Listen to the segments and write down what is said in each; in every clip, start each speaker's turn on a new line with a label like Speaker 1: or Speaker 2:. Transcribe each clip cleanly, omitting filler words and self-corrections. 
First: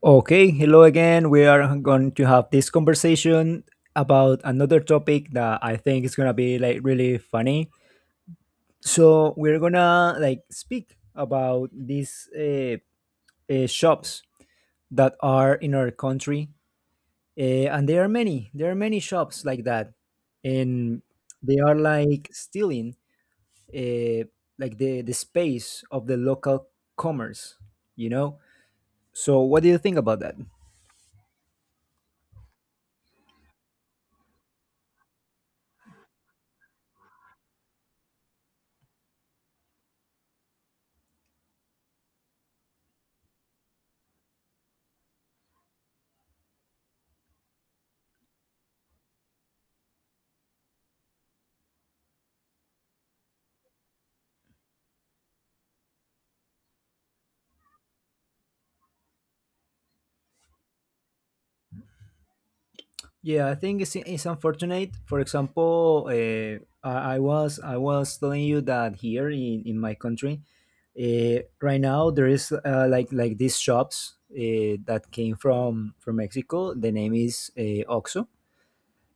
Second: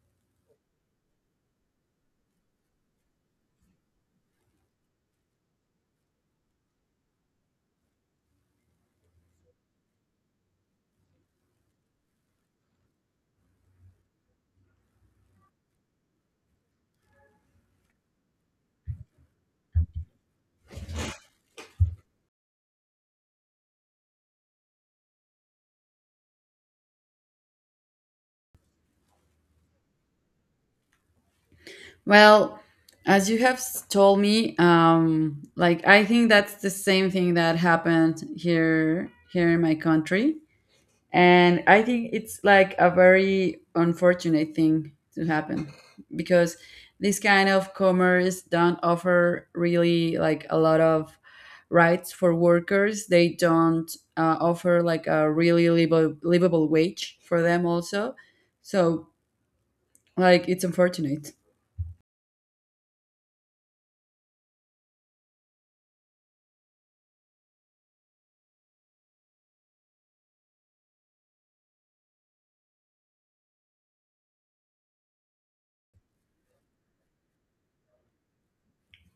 Speaker 1: Okay, hello again. We are going to have this conversation about another topic that I think is gonna be like really funny. So we're gonna like speak about these shops that are in our country, and there are many. There are many shops like that, and they are like stealing uh, like the space of the local commerce. You know. So what do you think about that?
Speaker 2: Well, as you have told me, like I think that's the same thing that happened here in my country, and I think it's like a very unfortunate thing to happen because this kind of commerce don't offer really like a lot of rights for workers. They don't offer like a really livable wage for them also. So like it's unfortunate.
Speaker 1: Yeah, I think it's unfortunate. For example, I was telling you that here in my country, right now there is like these shops that came from Mexico. The name is Oxxo,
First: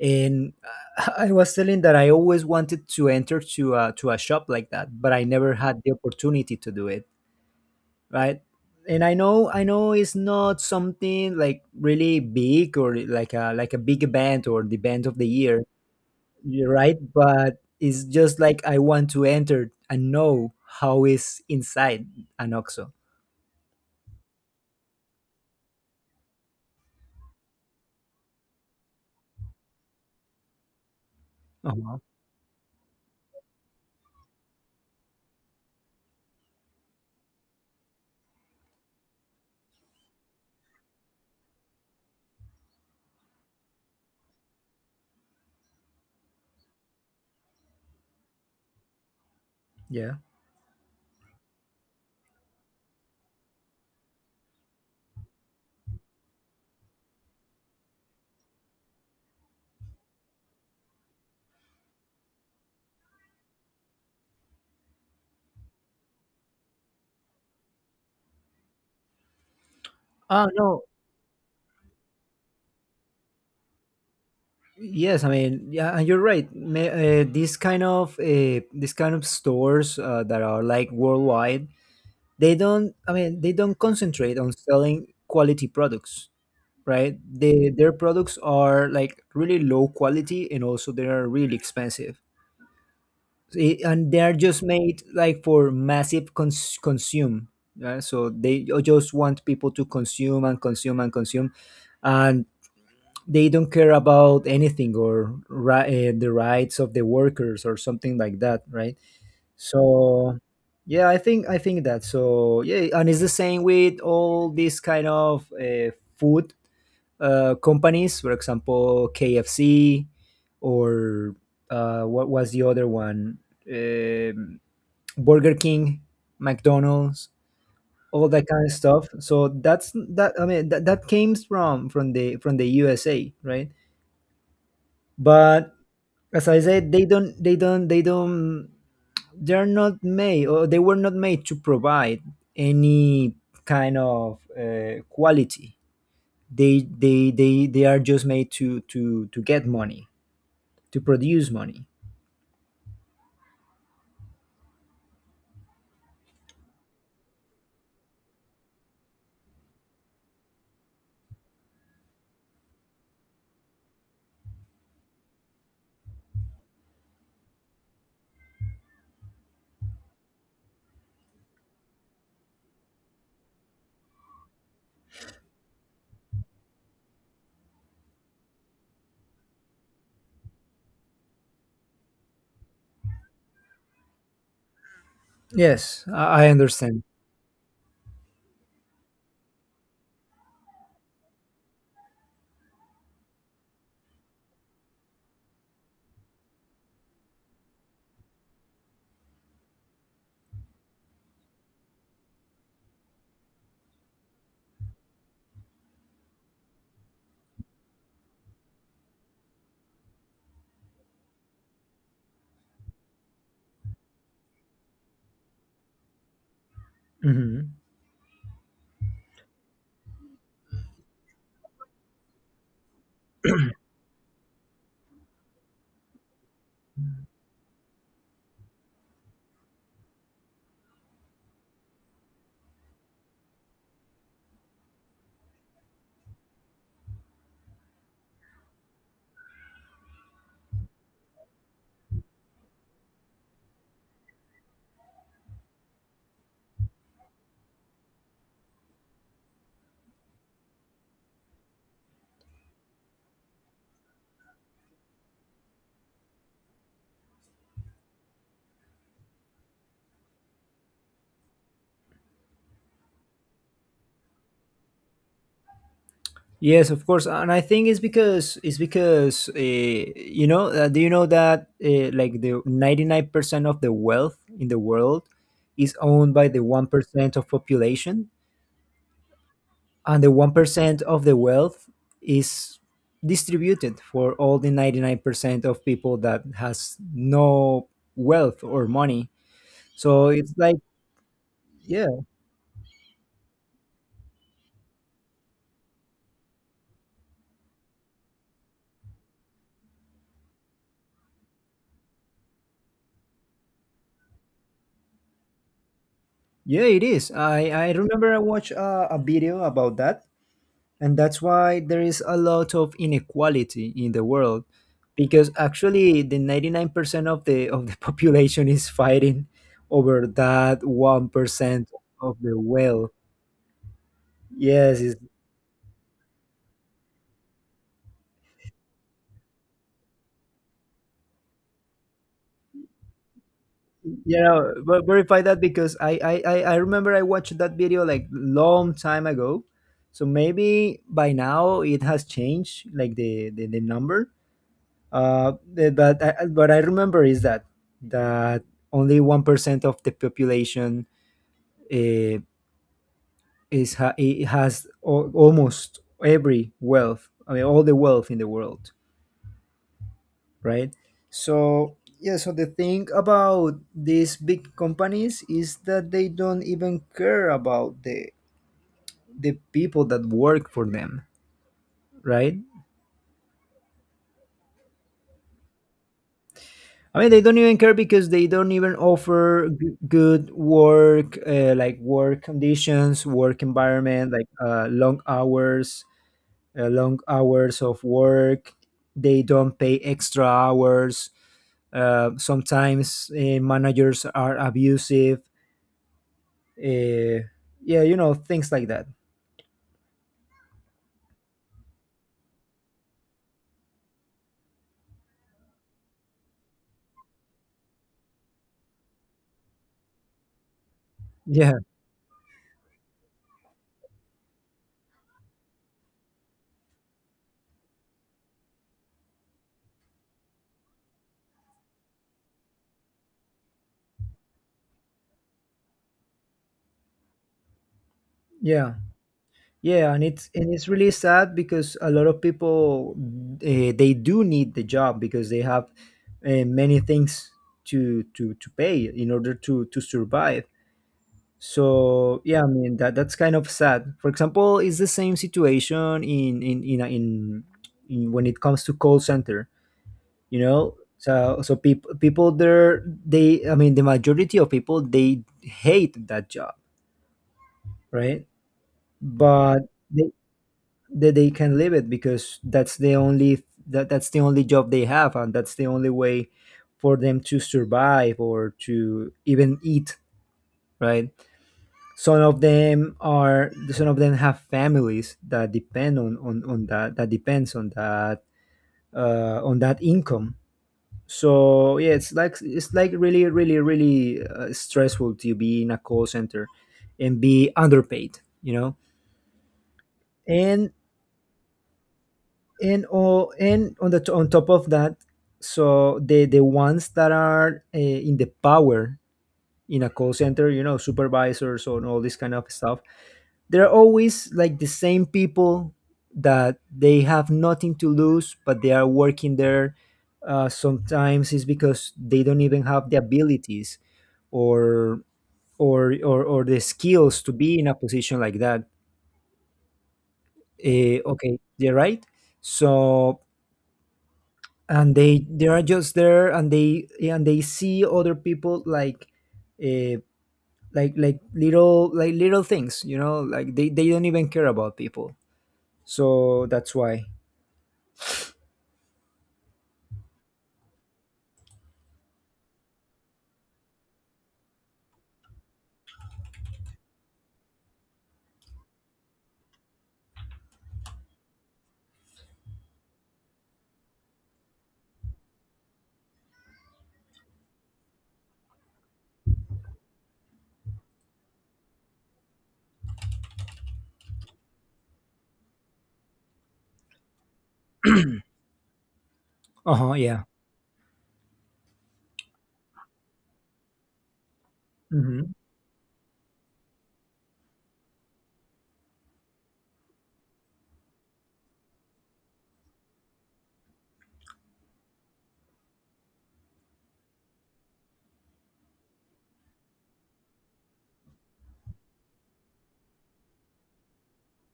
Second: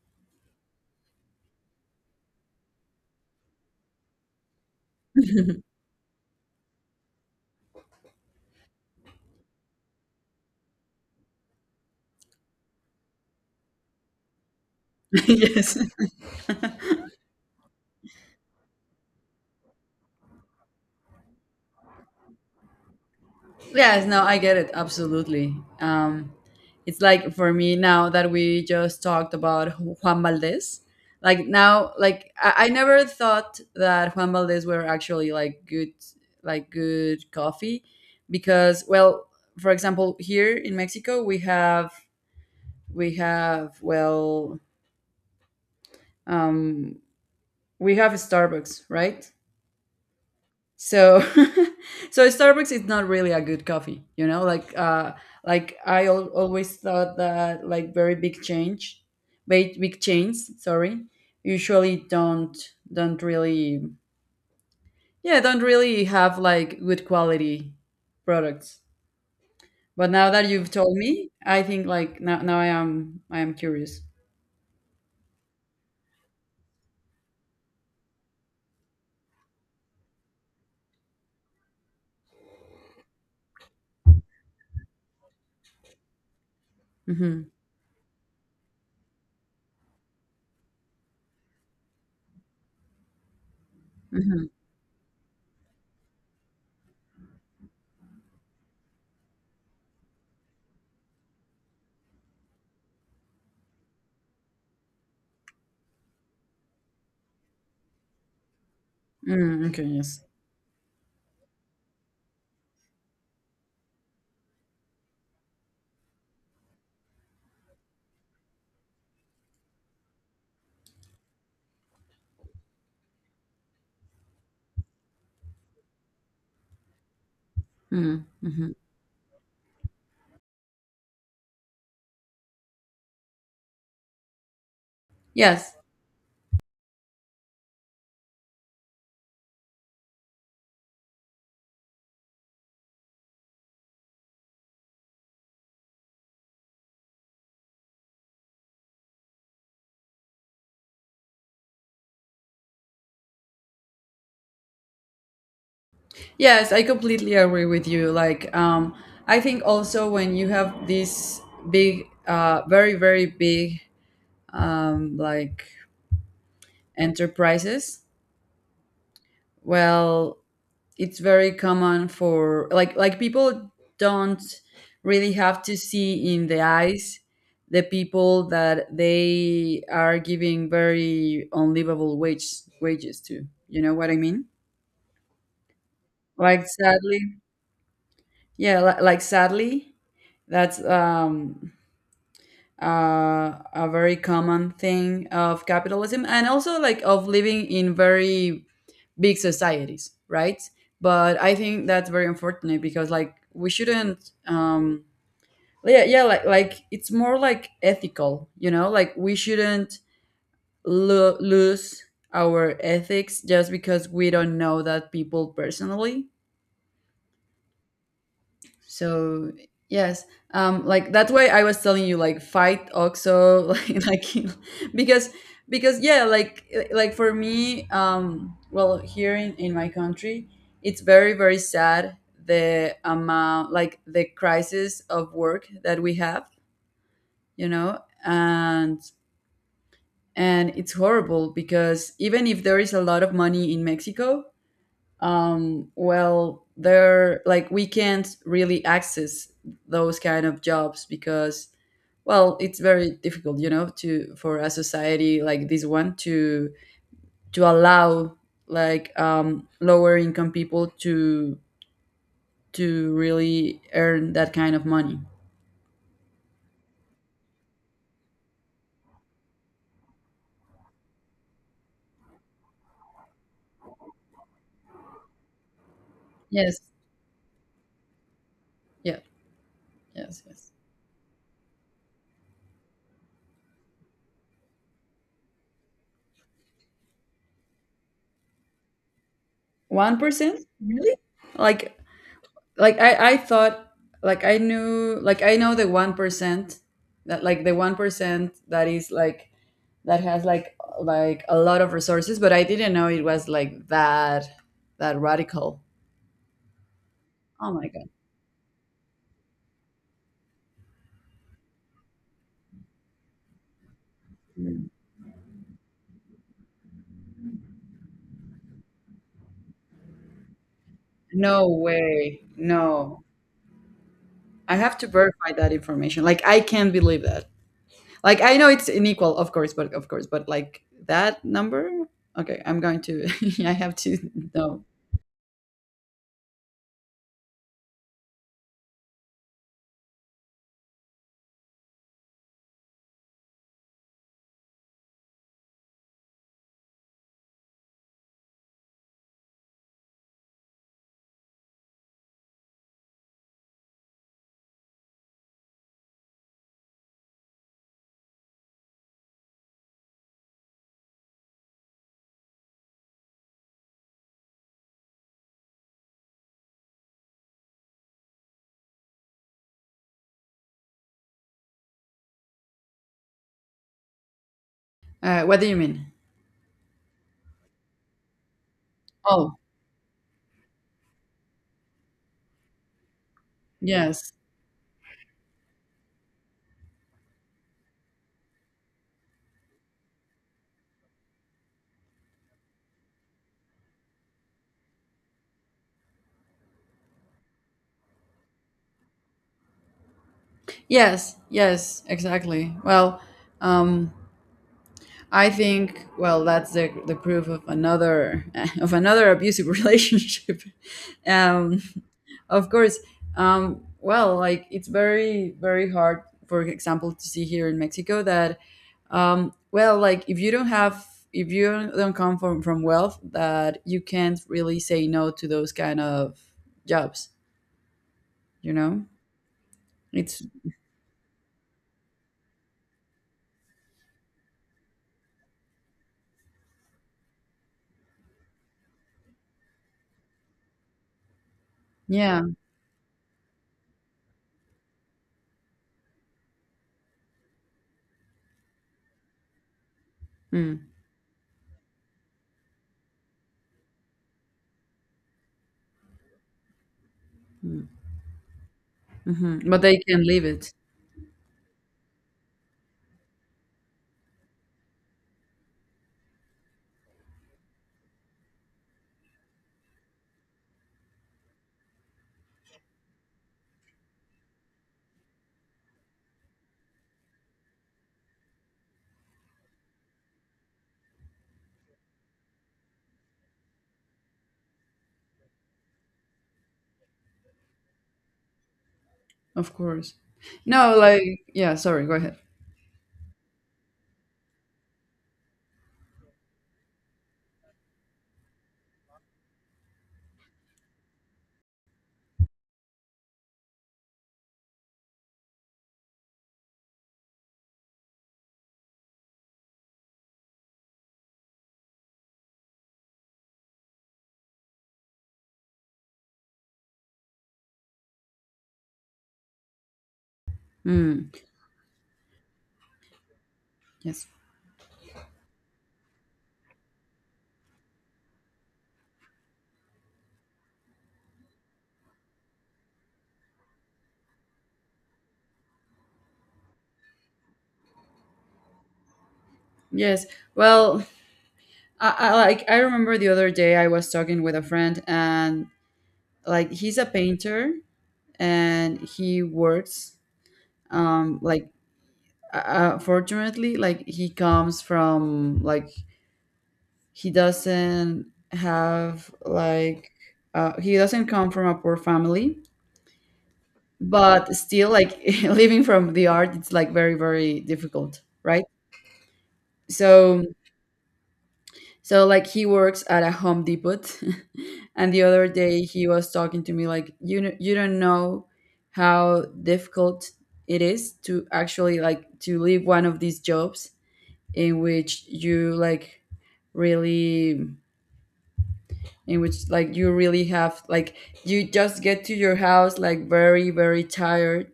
Speaker 1: and I was telling that I always wanted to enter to to a shop like that, but I never had the opportunity to do it, right. And I know it's not something like really big or like a big event or the event of the year.
Speaker 2: Yes.
Speaker 1: You're right, but it's just like I want to enter and know how is inside an oxo.
Speaker 2: Yes, no, I get it absolutely. It's like for me now that we just talked about Juan Valdez. Like now,
Speaker 1: Uh-huh.
Speaker 2: like I never thought that Juan Valdez were actually like good coffee, because well, for example, here in Mexico we have well, um, we have Starbucks, right?
Speaker 1: Yeah.
Speaker 2: So so Starbucks is not really a good coffee, like I always thought that like very big change, big, big chains, sorry, usually don't really, yeah, don't really have like good quality products. But now
Speaker 1: Oh
Speaker 2: that you've
Speaker 1: no.
Speaker 2: told me, I think like now I am curious.
Speaker 1: Yes, yeah, and you're right, these kind of stores that are like worldwide, they don't, they don't concentrate on selling quality products, right?
Speaker 2: Mm-hmm.
Speaker 1: They, their products are like really low quality and also they are really expensive. And they're
Speaker 2: Mm-hmm.
Speaker 1: just made like for massive consume. Yeah? So they just want people to consume and consume and consume, and they don't care about anything or the rights of the workers or something like that, right?
Speaker 2: Mm, okay, yes.
Speaker 1: So yeah, I think that. So yeah, and it's the same with all this kind of food companies, for example, KFC or what was the other one? Um, Burger King, McDonald's, all that
Speaker 2: Mm-hmm.
Speaker 1: kind of
Speaker 2: Mm-hmm.
Speaker 1: stuff. So that's that. I mean, that came from the USA, right? But
Speaker 2: Yes.
Speaker 1: as I said, they don't. They're not made, or they were not made to provide any kind of quality. They are just made to to get money. To produce money.
Speaker 2: Yes, I completely agree with you. Like, I think also when you have these big, very, very big, like enterprises, well, it's very common for like people don't really have to see in the eyes the people that they are giving very unlivable wages to. You know what I mean?
Speaker 1: Yes, I
Speaker 2: Like
Speaker 1: understand.
Speaker 2: sadly, yeah, like sadly, that's a very common thing of capitalism and also like of living in very big societies, right? But I think that's very unfortunate because like we shouldn't, yeah, yeah, like it's more like ethical, like we shouldn't lose our ethics just because we don't know that people personally.
Speaker 1: Hmm.
Speaker 2: So yes, like that's why I was telling you like fight Oxo, like, because because yeah, like for me, well, here in my country, it's very, very sad, the amount like the crisis of work that we have, you know and and it's horrible because even if there is a lot of money in Mexico, well, there like we can't really access those kind of jobs because well, it's very difficult, to for a society like this one to allow like lower income people to really earn that kind of money.
Speaker 1: Yes, of course, and I think it's because do you know that like the 99% of the wealth in the world is owned by the
Speaker 2: Yes.
Speaker 1: 1% of population,
Speaker 2: Yeah.
Speaker 1: and the
Speaker 2: Yes.
Speaker 1: one
Speaker 2: Yes.
Speaker 1: percent of the wealth is distributed for all the 99% of people that has no wealth or money.
Speaker 2: one
Speaker 1: So it's
Speaker 2: percent
Speaker 1: like,
Speaker 2: really? like
Speaker 1: yeah.
Speaker 2: like I thought, like I knew, like I know the 1%, that like the 1% that is like, that has like a lot of resources, but I didn't know it was like that radical.
Speaker 1: Yeah, it is.
Speaker 2: Oh my
Speaker 1: I
Speaker 2: god.
Speaker 1: remember I watched a video about that, and that's why there is a lot of inequality in the world, because actually the 99% of the population is fighting over that one
Speaker 2: No
Speaker 1: percent of
Speaker 2: way.
Speaker 1: the wealth.
Speaker 2: No. I have
Speaker 1: Yes,
Speaker 2: to
Speaker 1: it's,
Speaker 2: verify that information. Like I can't believe that. Like I know it's unequal, of course, but like that number? Okay, I'm going to I have to
Speaker 1: you know,
Speaker 2: know.
Speaker 1: verify that because I remember I watched that video like long time ago, so maybe by now it has changed, like the number. Eh, but what I remember is that only 1% of the population uh, is it has almost every wealth. I mean, all the wealth in the world, right? So yeah. So the thing about these big companies is that they don't even care about the people that work for them, right?
Speaker 2: What do you mean?
Speaker 1: I mean, they don't even care because they don't even
Speaker 2: Oh,
Speaker 1: offer good work, like work conditions, work environment,
Speaker 2: yes.
Speaker 1: like long hours of work. They don't pay extra hours. Sometimes managers are abusive. Uh, yeah, you know, things like that.
Speaker 2: Yes, yes, exactly. Well, um, I think, well, that's the proof of another of another abusive relationship.
Speaker 1: Yeah,
Speaker 2: Um, of course, well, like it's very, very hard, for example, to see here in Mexico that well, like if you don't have if you don't come from wealth, that you can't really say no to those kind of jobs. You
Speaker 1: yeah.
Speaker 2: know,
Speaker 1: Yeah, and
Speaker 2: it's
Speaker 1: it's really sad because a lot of people, they do need the job because they have many things to to pay in order to survive. So
Speaker 2: yeah.
Speaker 1: yeah, I mean that that's kind of sad. For example, it's the same situation in when it comes to call center. You
Speaker 2: Mm.
Speaker 1: know, so people there, they, I mean the majority of people, they hate that job,
Speaker 2: Mm.
Speaker 1: right?
Speaker 2: Mhm. But
Speaker 1: But
Speaker 2: they can
Speaker 1: they,
Speaker 2: leave it,
Speaker 1: that they can live it because that, that's the only job they have, and that's the only way for them to survive or to even eat, right? Some of them are, some of them have families that depend on on that, that depends on that, on that income. So yeah, it's like really stressful to be in a call center and be underpaid, you know.
Speaker 2: of course.
Speaker 1: and
Speaker 2: No, like yeah. Sorry, go ahead.
Speaker 1: and oh, and on the on top of that, so the ones that are in the power in a call center, you know, supervisors and all this kind of stuff, they're always like the same people that they have nothing to lose but they are working there, sometimes it's because they don't even have the abilities or or the skills to be in a position like that. Eh,
Speaker 2: Mm,
Speaker 1: okay, you're right. So
Speaker 2: yes,
Speaker 1: and they are just there and they see other people uh, like like little things, you know, like they don't even care about people. So that's why.
Speaker 2: yes. Well, I like I remember the other day I was talking with a friend, and like he's a painter, and he works. Like fortunately, like he comes from, like he doesn't have like, he doesn't come from a poor family, but still like living from the art, it's like very, very difficult, right?
Speaker 1: Uh-huh, yeah.
Speaker 2: So so like he works at a Home Depot. And the other
Speaker 1: Hmm.
Speaker 2: day he was talking to me like, you know, you don't know how difficult it is to actually like to leave one of these jobs in which you like really, in which like you really have like, you just get to your house like very, very tired,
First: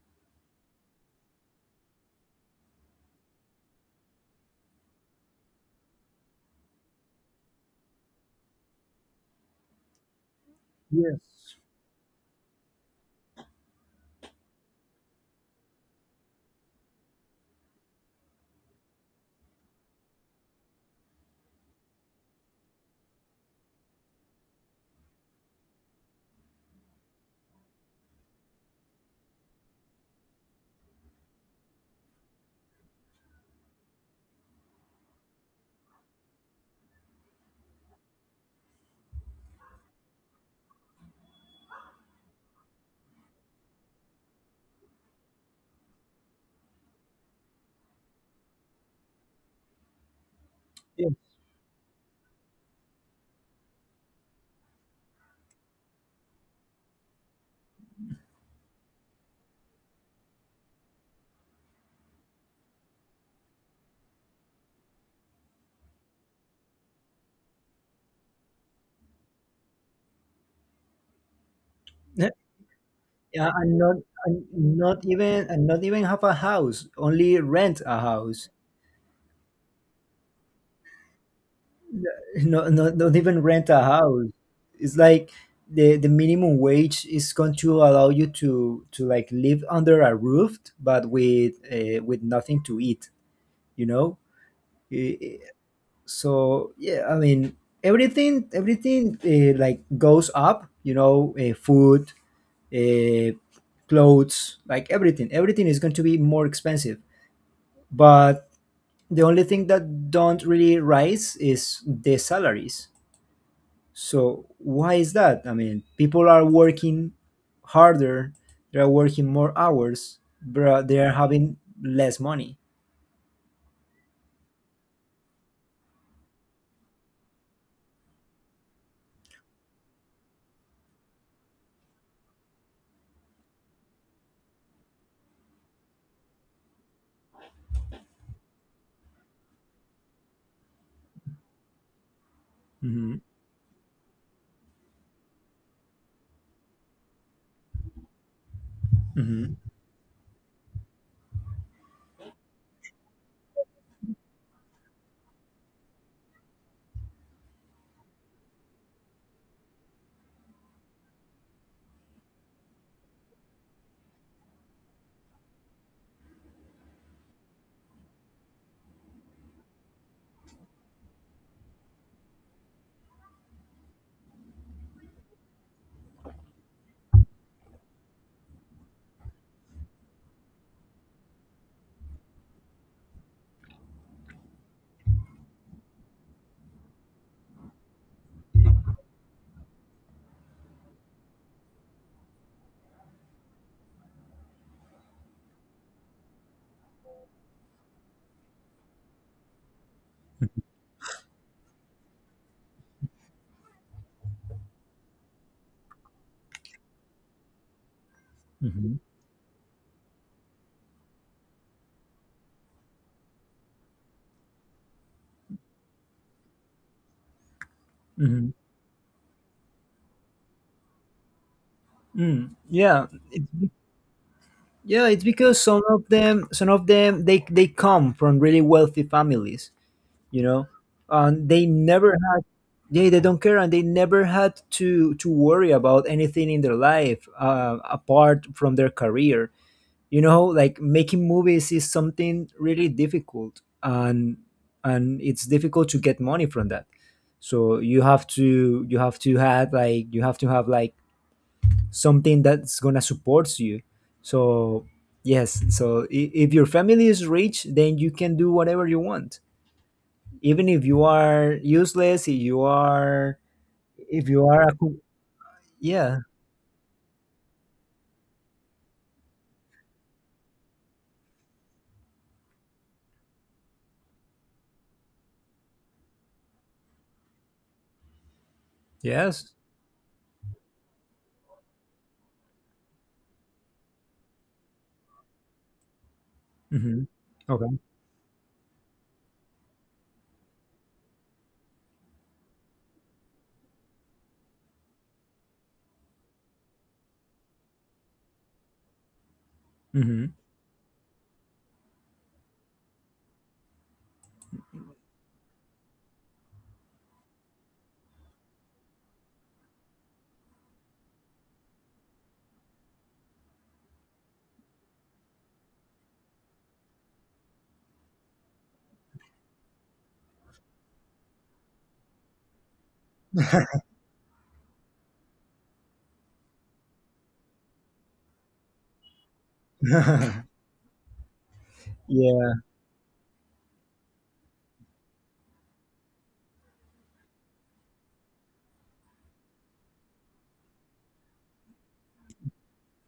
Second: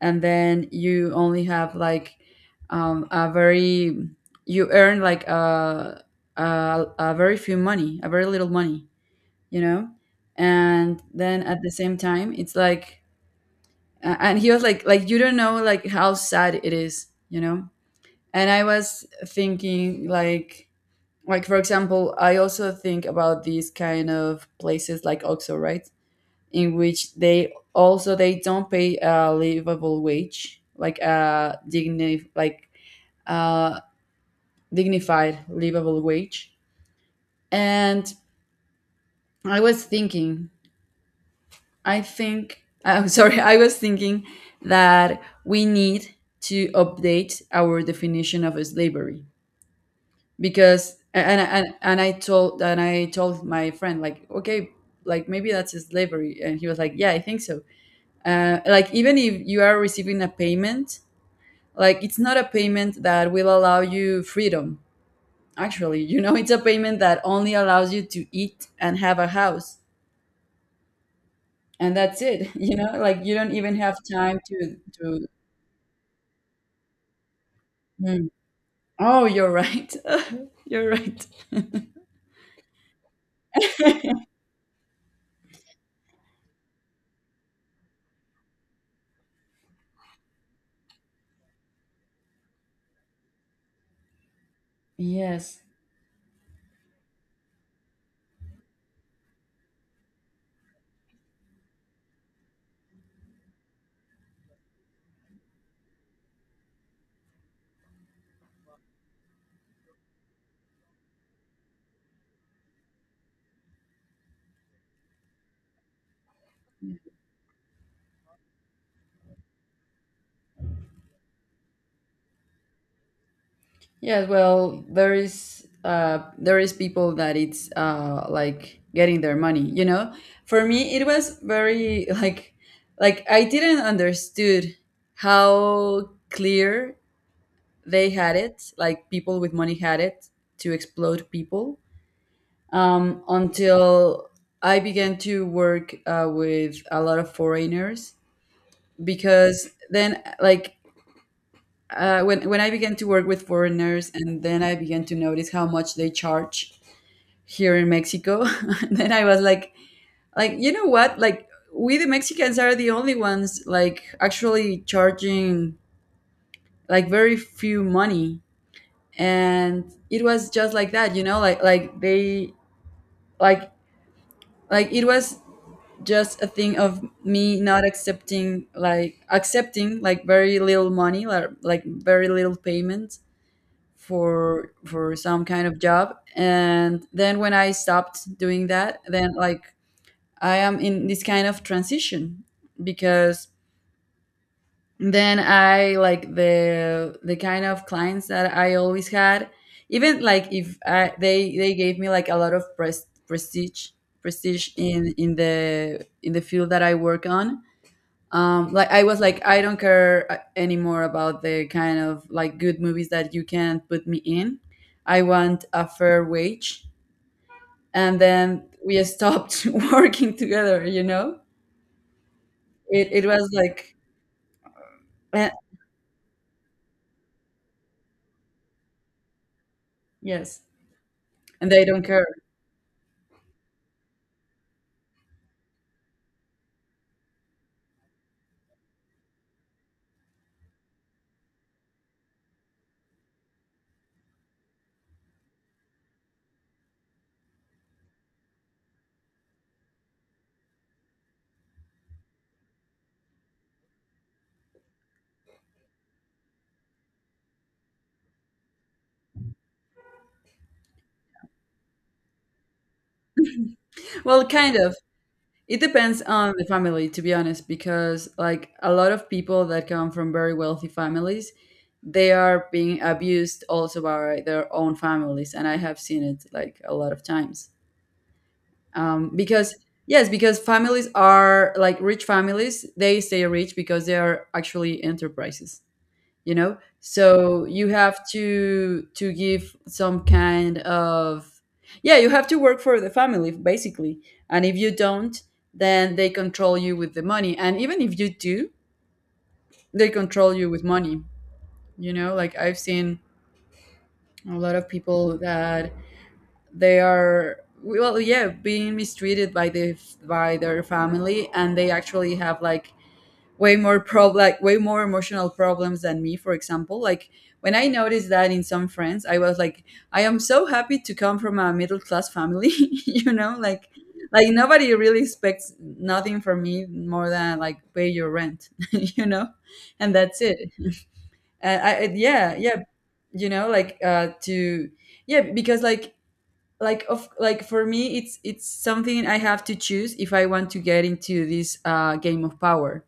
Speaker 2: and then you only have like, a very, you earn like a very few money, a very little money, you know, and
Speaker 1: Yes.
Speaker 2: then at the same time it's like, and he was like you don't know like how sad it is. And I was thinking like for example, I also think about these kind of places like OXO, right? In which they also they don't pay a livable wage, like a dignified livable wage. And I was thinking, I think I'm sorry, I was thinking that we need to update our definition of slavery, because
Speaker 1: Yeah.
Speaker 2: and I told my friend like, okay, like maybe that's a slavery, and he was like, yeah, I think so. Like even if you are receiving a payment, like it's not a payment that will allow you freedom, actually, it's a payment that only allows you to eat and have a house, and that's
Speaker 1: Yeah,
Speaker 2: it. Like you
Speaker 1: yeah,
Speaker 2: don't even have time
Speaker 1: and
Speaker 2: to to
Speaker 1: and not even have a house, only rent a
Speaker 2: Mm.
Speaker 1: house.
Speaker 2: Oh, you're right. You're right.
Speaker 1: No, not even rent a house. It's like the minimum wage is going to allow you to like live under a roof, but with nothing to eat. You know. I- I-
Speaker 2: Yes.
Speaker 1: So yeah, I mean everything like goes up. You know, food, uh, clothes, like everything. Everything is going to be more expensive. But the only thing that don't really rise is the salaries. So why is that? I mean, people are working harder, they are working more hours, but they are having less money.
Speaker 2: Yes, well, there is people that it's like getting their money, you know? For me it was very like I didn't understood how clear they had it, like people with money had it to explode people.
Speaker 1: Hmm.
Speaker 2: Until I began to work with a lot of foreigners,
Speaker 1: Hmm.
Speaker 2: because then like, when I began to work with foreigners, and then I began to notice how much they charge here in Mexico, then I was like, you know what, like we the Mexicans are the only ones like actually charging like very few money, and it was just like that, like they like like it was just a thing of me not accepting like very little money, like very little payments for some kind of job. And then when I stopped doing that, then like I am in this kind of transition, because then I like the kind of clients that I always had, even like if I, they gave me like a lot of prestige in the field that I work on, like
Speaker 1: Hmm.
Speaker 2: I was like, I don't care, anymore about the kind of like good movies that you can put me in. I want a fair wage. And
Speaker 1: Hmm.
Speaker 2: then we stopped working together.
Speaker 1: Mm, yeah,
Speaker 2: It
Speaker 1: it,
Speaker 2: was like,
Speaker 1: yeah, it's
Speaker 2: eh,
Speaker 1: because some of them, they come from really wealthy families, you
Speaker 2: yes,
Speaker 1: know, and they
Speaker 2: and they don't
Speaker 1: never
Speaker 2: care.
Speaker 1: had. Yeah, they don't care, and they never had to worry about anything in their life apart from their career, you know. Like making movies is something really difficult, and it's difficult to get money from that. So you have to, you have to have like you have to have like something that's gonna support you. So yes, if your family is rich, then you can do whatever you want, even if you are useless, if you
Speaker 2: Well,
Speaker 1: are a,
Speaker 2: kind of. It
Speaker 1: yeah.
Speaker 2: depends on the family, to be honest, because like a lot of people that come from very wealthy families, they are being abused also by their own families, and I have seen it like a lot of times,
Speaker 1: Yes.
Speaker 2: because yes, because families are like rich families, they stay rich because they are actually enterprises,
Speaker 1: Hmm.
Speaker 2: so
Speaker 1: Okay.
Speaker 2: you have to give some kind of, yeah, you have to work for the family basically. And if you don't, then they control you with the money, and even if you do, they
Speaker 1: Hmm.
Speaker 2: control you with money, like I've seen a lot of people that they are, well, yeah, being mistreated by the by their family, and they actually have like way more emotional problems than me, for example. Like when I noticed that in some friends, I was like, I am so happy to come from a middle class family. you know like like nobody really expects nothing from me, more than like pay your rent. And that's it. And I
Speaker 1: Yeah.
Speaker 2: yeah, yeah, you know, like, to yeah, because like for me it's something I have to choose if I want to get into this game of power,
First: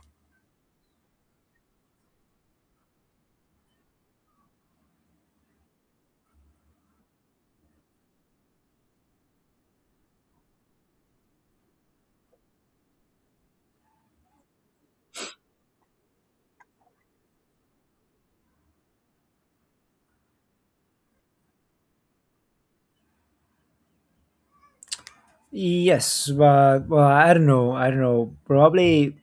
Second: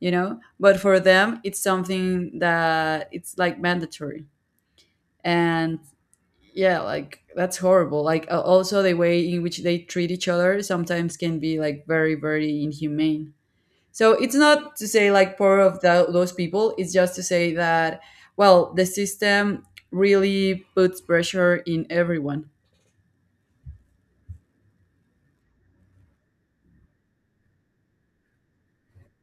Speaker 2: but for them it's something that it's like mandatory. And yeah, like that's horrible, like also the way in which they treat each other sometimes can be like very, very inhumane. So it's not to say like poor of those people, it's just to say that, well, the system really puts pressure in everyone.
Speaker 1: Yes, but well, I don't know. I don't know. Probably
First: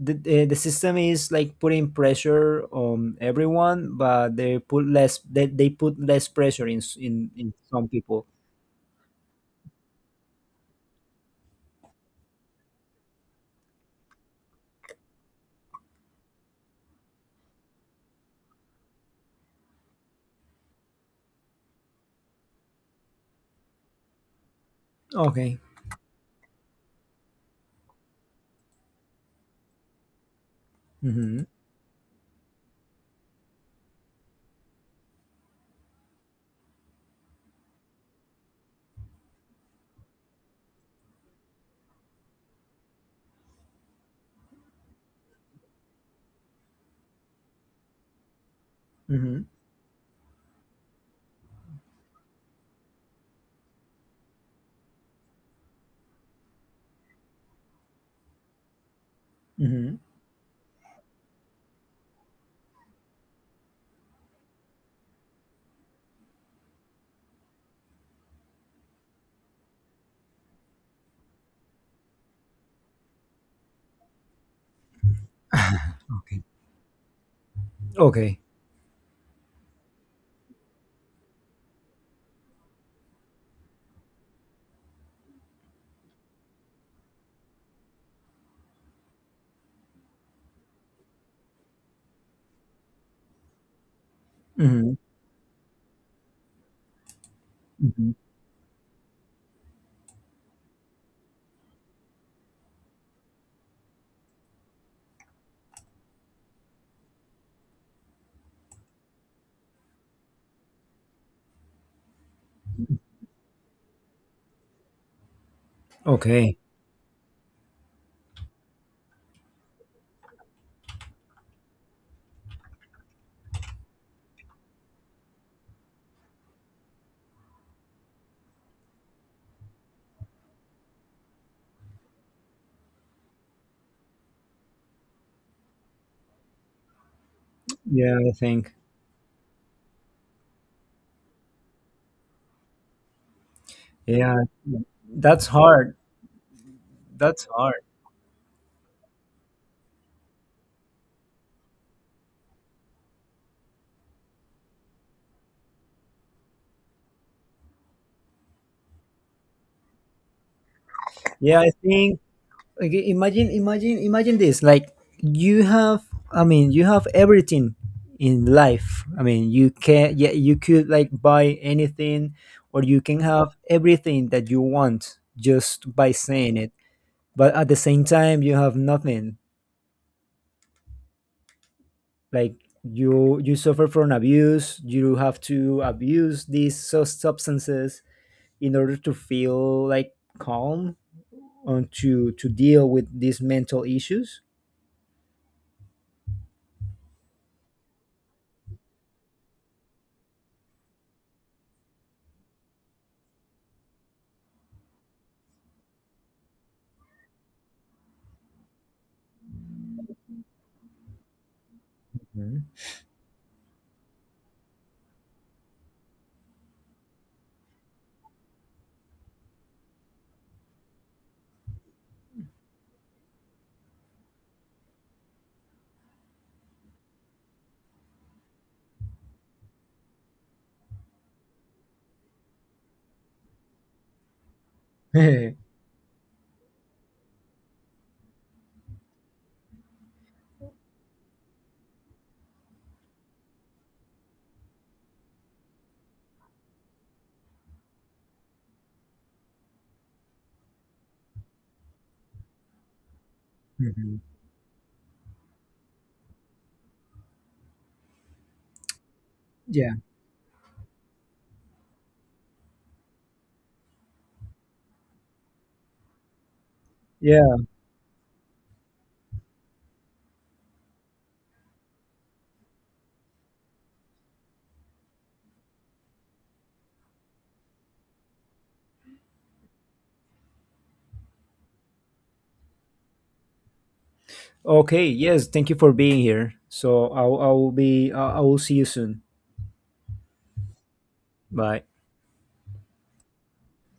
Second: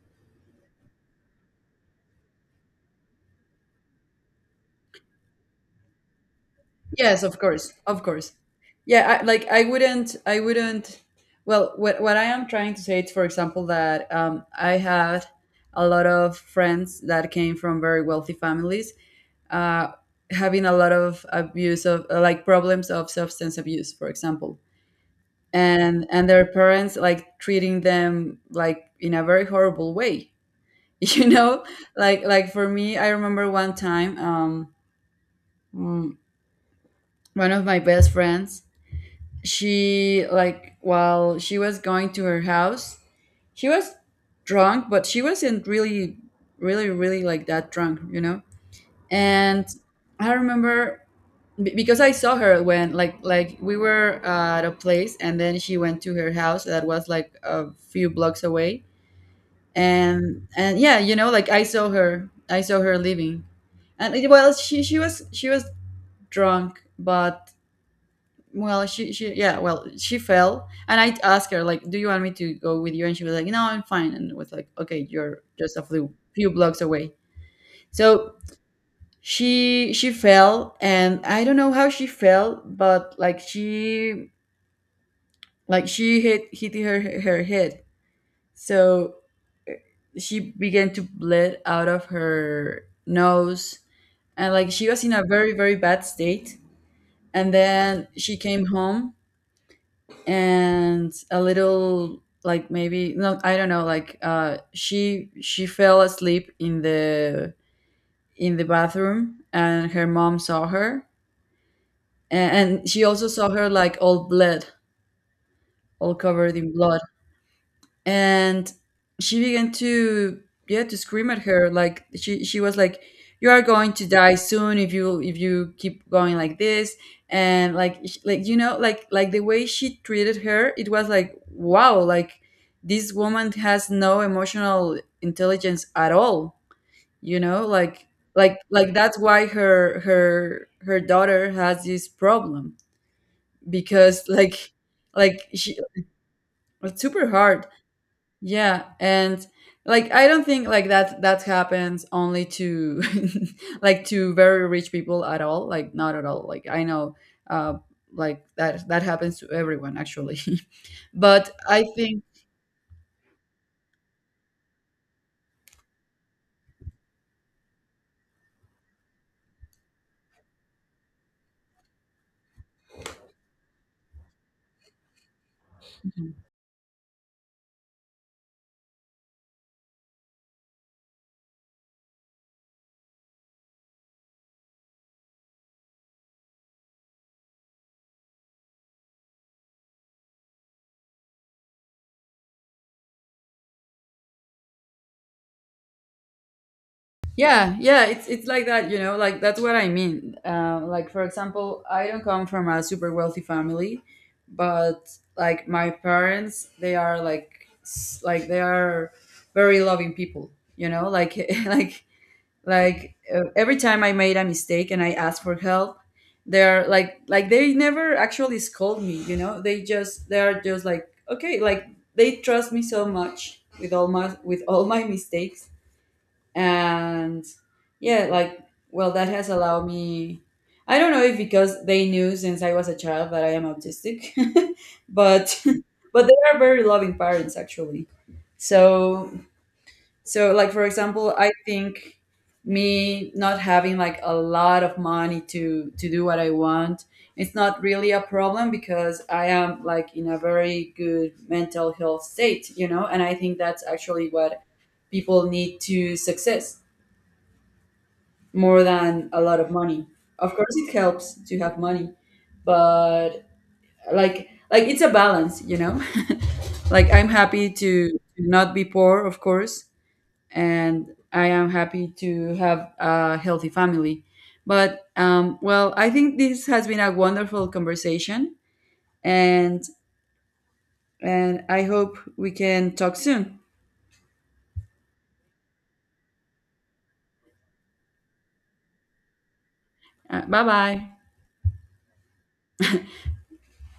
Speaker 1: the system is like putting pressure on everyone, but they put less. They put less pressure in
Speaker 2: Yes, of
Speaker 1: in
Speaker 2: course,
Speaker 1: some
Speaker 2: of
Speaker 1: people.
Speaker 2: course. Yeah, like I wouldn't. Well, what I am trying to say is, for example, that I had a lot of friends that came from very wealthy families, uh, having a lot of abuse of like problems of substance abuse, for example,
Speaker 1: Okay.
Speaker 2: and their parents like treating them like in a very horrible way. You
Speaker 1: Mm-hmm.
Speaker 2: know, like for me, I remember one time, mm, one of my best friends, she, like, while she was going to her house she was drunk, but she wasn't really like that drunk.
Speaker 1: Mm-hmm.
Speaker 2: And I remember because I saw her when, like we were at a place, and then she went to her house that was like a few blocks away.
Speaker 1: Mm-hmm.
Speaker 2: And yeah, you know, like, I saw her, I saw her leaving. And it, well she she was she was drunk, but, well she yeah, well, she fell, and I asked her like, do you want me to go with you? And she was like, no, I'm fine. And was like, okay, you're just a few
Speaker 1: Okay.
Speaker 2: few blocks away. So
Speaker 1: Okay.
Speaker 2: she fell, and I don't know how she fell, but like she hit her head, so she began to bleed out of her nose. And like, she
Speaker 1: Mm-hmm.
Speaker 2: was in a very very bad state. And then
Speaker 1: Mm-hmm.
Speaker 2: she came home, and a little, like, maybe, no, I don't know, like, she fell asleep in the bathroom, and her mom saw her. And she also saw her like all bled, all covered
Speaker 1: Okay.
Speaker 2: in blood. And she began to, yeah, to scream at her. Like, she was like, you are going to die soon if you keep going like this. And like, the way she treated her, it was like, wow, like, this woman has no emotional intelligence at all, you know. like
Speaker 1: Yeah, I
Speaker 2: like
Speaker 1: think.
Speaker 2: like that's why her daughter has this problem, because,
Speaker 1: Yeah,
Speaker 2: like
Speaker 1: that's
Speaker 2: like she,
Speaker 1: hard.
Speaker 2: it's super
Speaker 1: That's
Speaker 2: hard.
Speaker 1: hard.
Speaker 2: Yeah. And like, I don't think like that happens only to like to very rich people at all. Like, not at all. Like, I know, uh like that happens to everyone, actually. But
Speaker 1: Yeah, I
Speaker 2: I
Speaker 1: think,
Speaker 2: think,
Speaker 1: okay, imagine this. Like, you have, I mean, you have everything in life. I mean, you can, yeah, you could like buy anything, or you can have everything that you want just by saying it, but at the same time you have nothing. Like, you suffer from abuse, you have to abuse these substances in order to feel like calm and to deal with these mental issues.
Speaker 2: yeah, it's like that, you know, like that's what I mean. Like, for example, I don't come from a super wealthy family, but like my parents, they are like, s- like they are very loving people, you know, like, like
Speaker 1: Mhm.
Speaker 2: like, every time I made a mistake and I asked for help, they're like, they never actually scold me, you know. They just, they're just like, okay, like, they trust me so much with all my, with all my mistakes. And yeah, like, well, that has allowed me, I don't know, if because they knew since I was a child that I am autistic. But but they are very loving parents, actually. So, so, like, for example, I think me not having like a lot of money to do what I want, it's not really a problem, because I am like in a very good mental health state, you know. And I think that's
Speaker 1: Mhm.
Speaker 2: actually what people need to success more than a lot of
Speaker 1: Yeah.
Speaker 2: money. Of course, it helps to have money, but like it's a balance, you know. Like, I'm
Speaker 1: Yeah.
Speaker 2: happy to not be poor, of course, and I am happy to have a healthy family. But well, I think this has been a wonderful conversation, and and I hope we can talk soon.
Speaker 1: Okay. Yes. Thank you for being here. So I will be, I will see you soon.
Speaker 2: Bye bye.
Speaker 1: Bye.